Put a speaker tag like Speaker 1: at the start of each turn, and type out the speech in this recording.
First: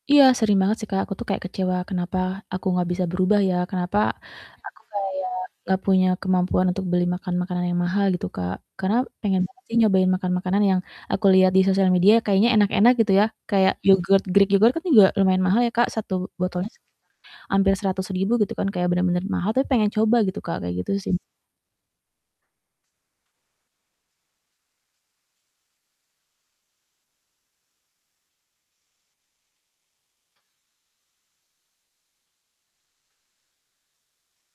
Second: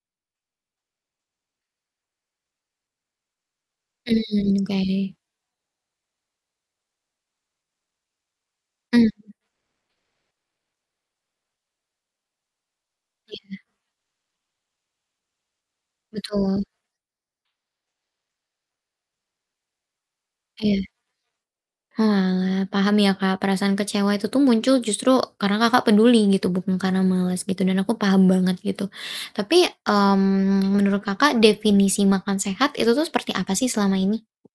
Speaker 1: Iya, sering banget sih, Kak, aku tuh kayak kecewa, kenapa aku nggak bisa berubah ya, kenapa
Speaker 2: Mmm,
Speaker 1: aku
Speaker 2: oke.
Speaker 1: kayak nggak punya kemampuan untuk beli makan makanan yang mahal, gitu, Kak. Karena
Speaker 2: Mmm.
Speaker 1: pengen banget sih, nyobain makan makanan yang aku liat di sosial media, kayaknya enak-enak, gitu ya,
Speaker 2: Iya.
Speaker 1: kayak yogurt, greek yogurt, kan juga lumayan mahal ya, Kak, 1
Speaker 2: Betul.
Speaker 1: botolnya sekitar hampir Rp100.000, gitu kan, kayak bener-bener mahal, tapi pengen coba, gitu, Kak, kayak
Speaker 2: Iya.
Speaker 1: gitu, sih.
Speaker 2: Oalah, paham ya, Kak, perasaan kecewa itu tuh muncul justru karena Kakak peduli, gitu, bukan karena malas, gitu, dan aku paham banget, gitu. Tapi, mmm, menurut Kakak definisi makan sehat itu seperti apa sih selama ini?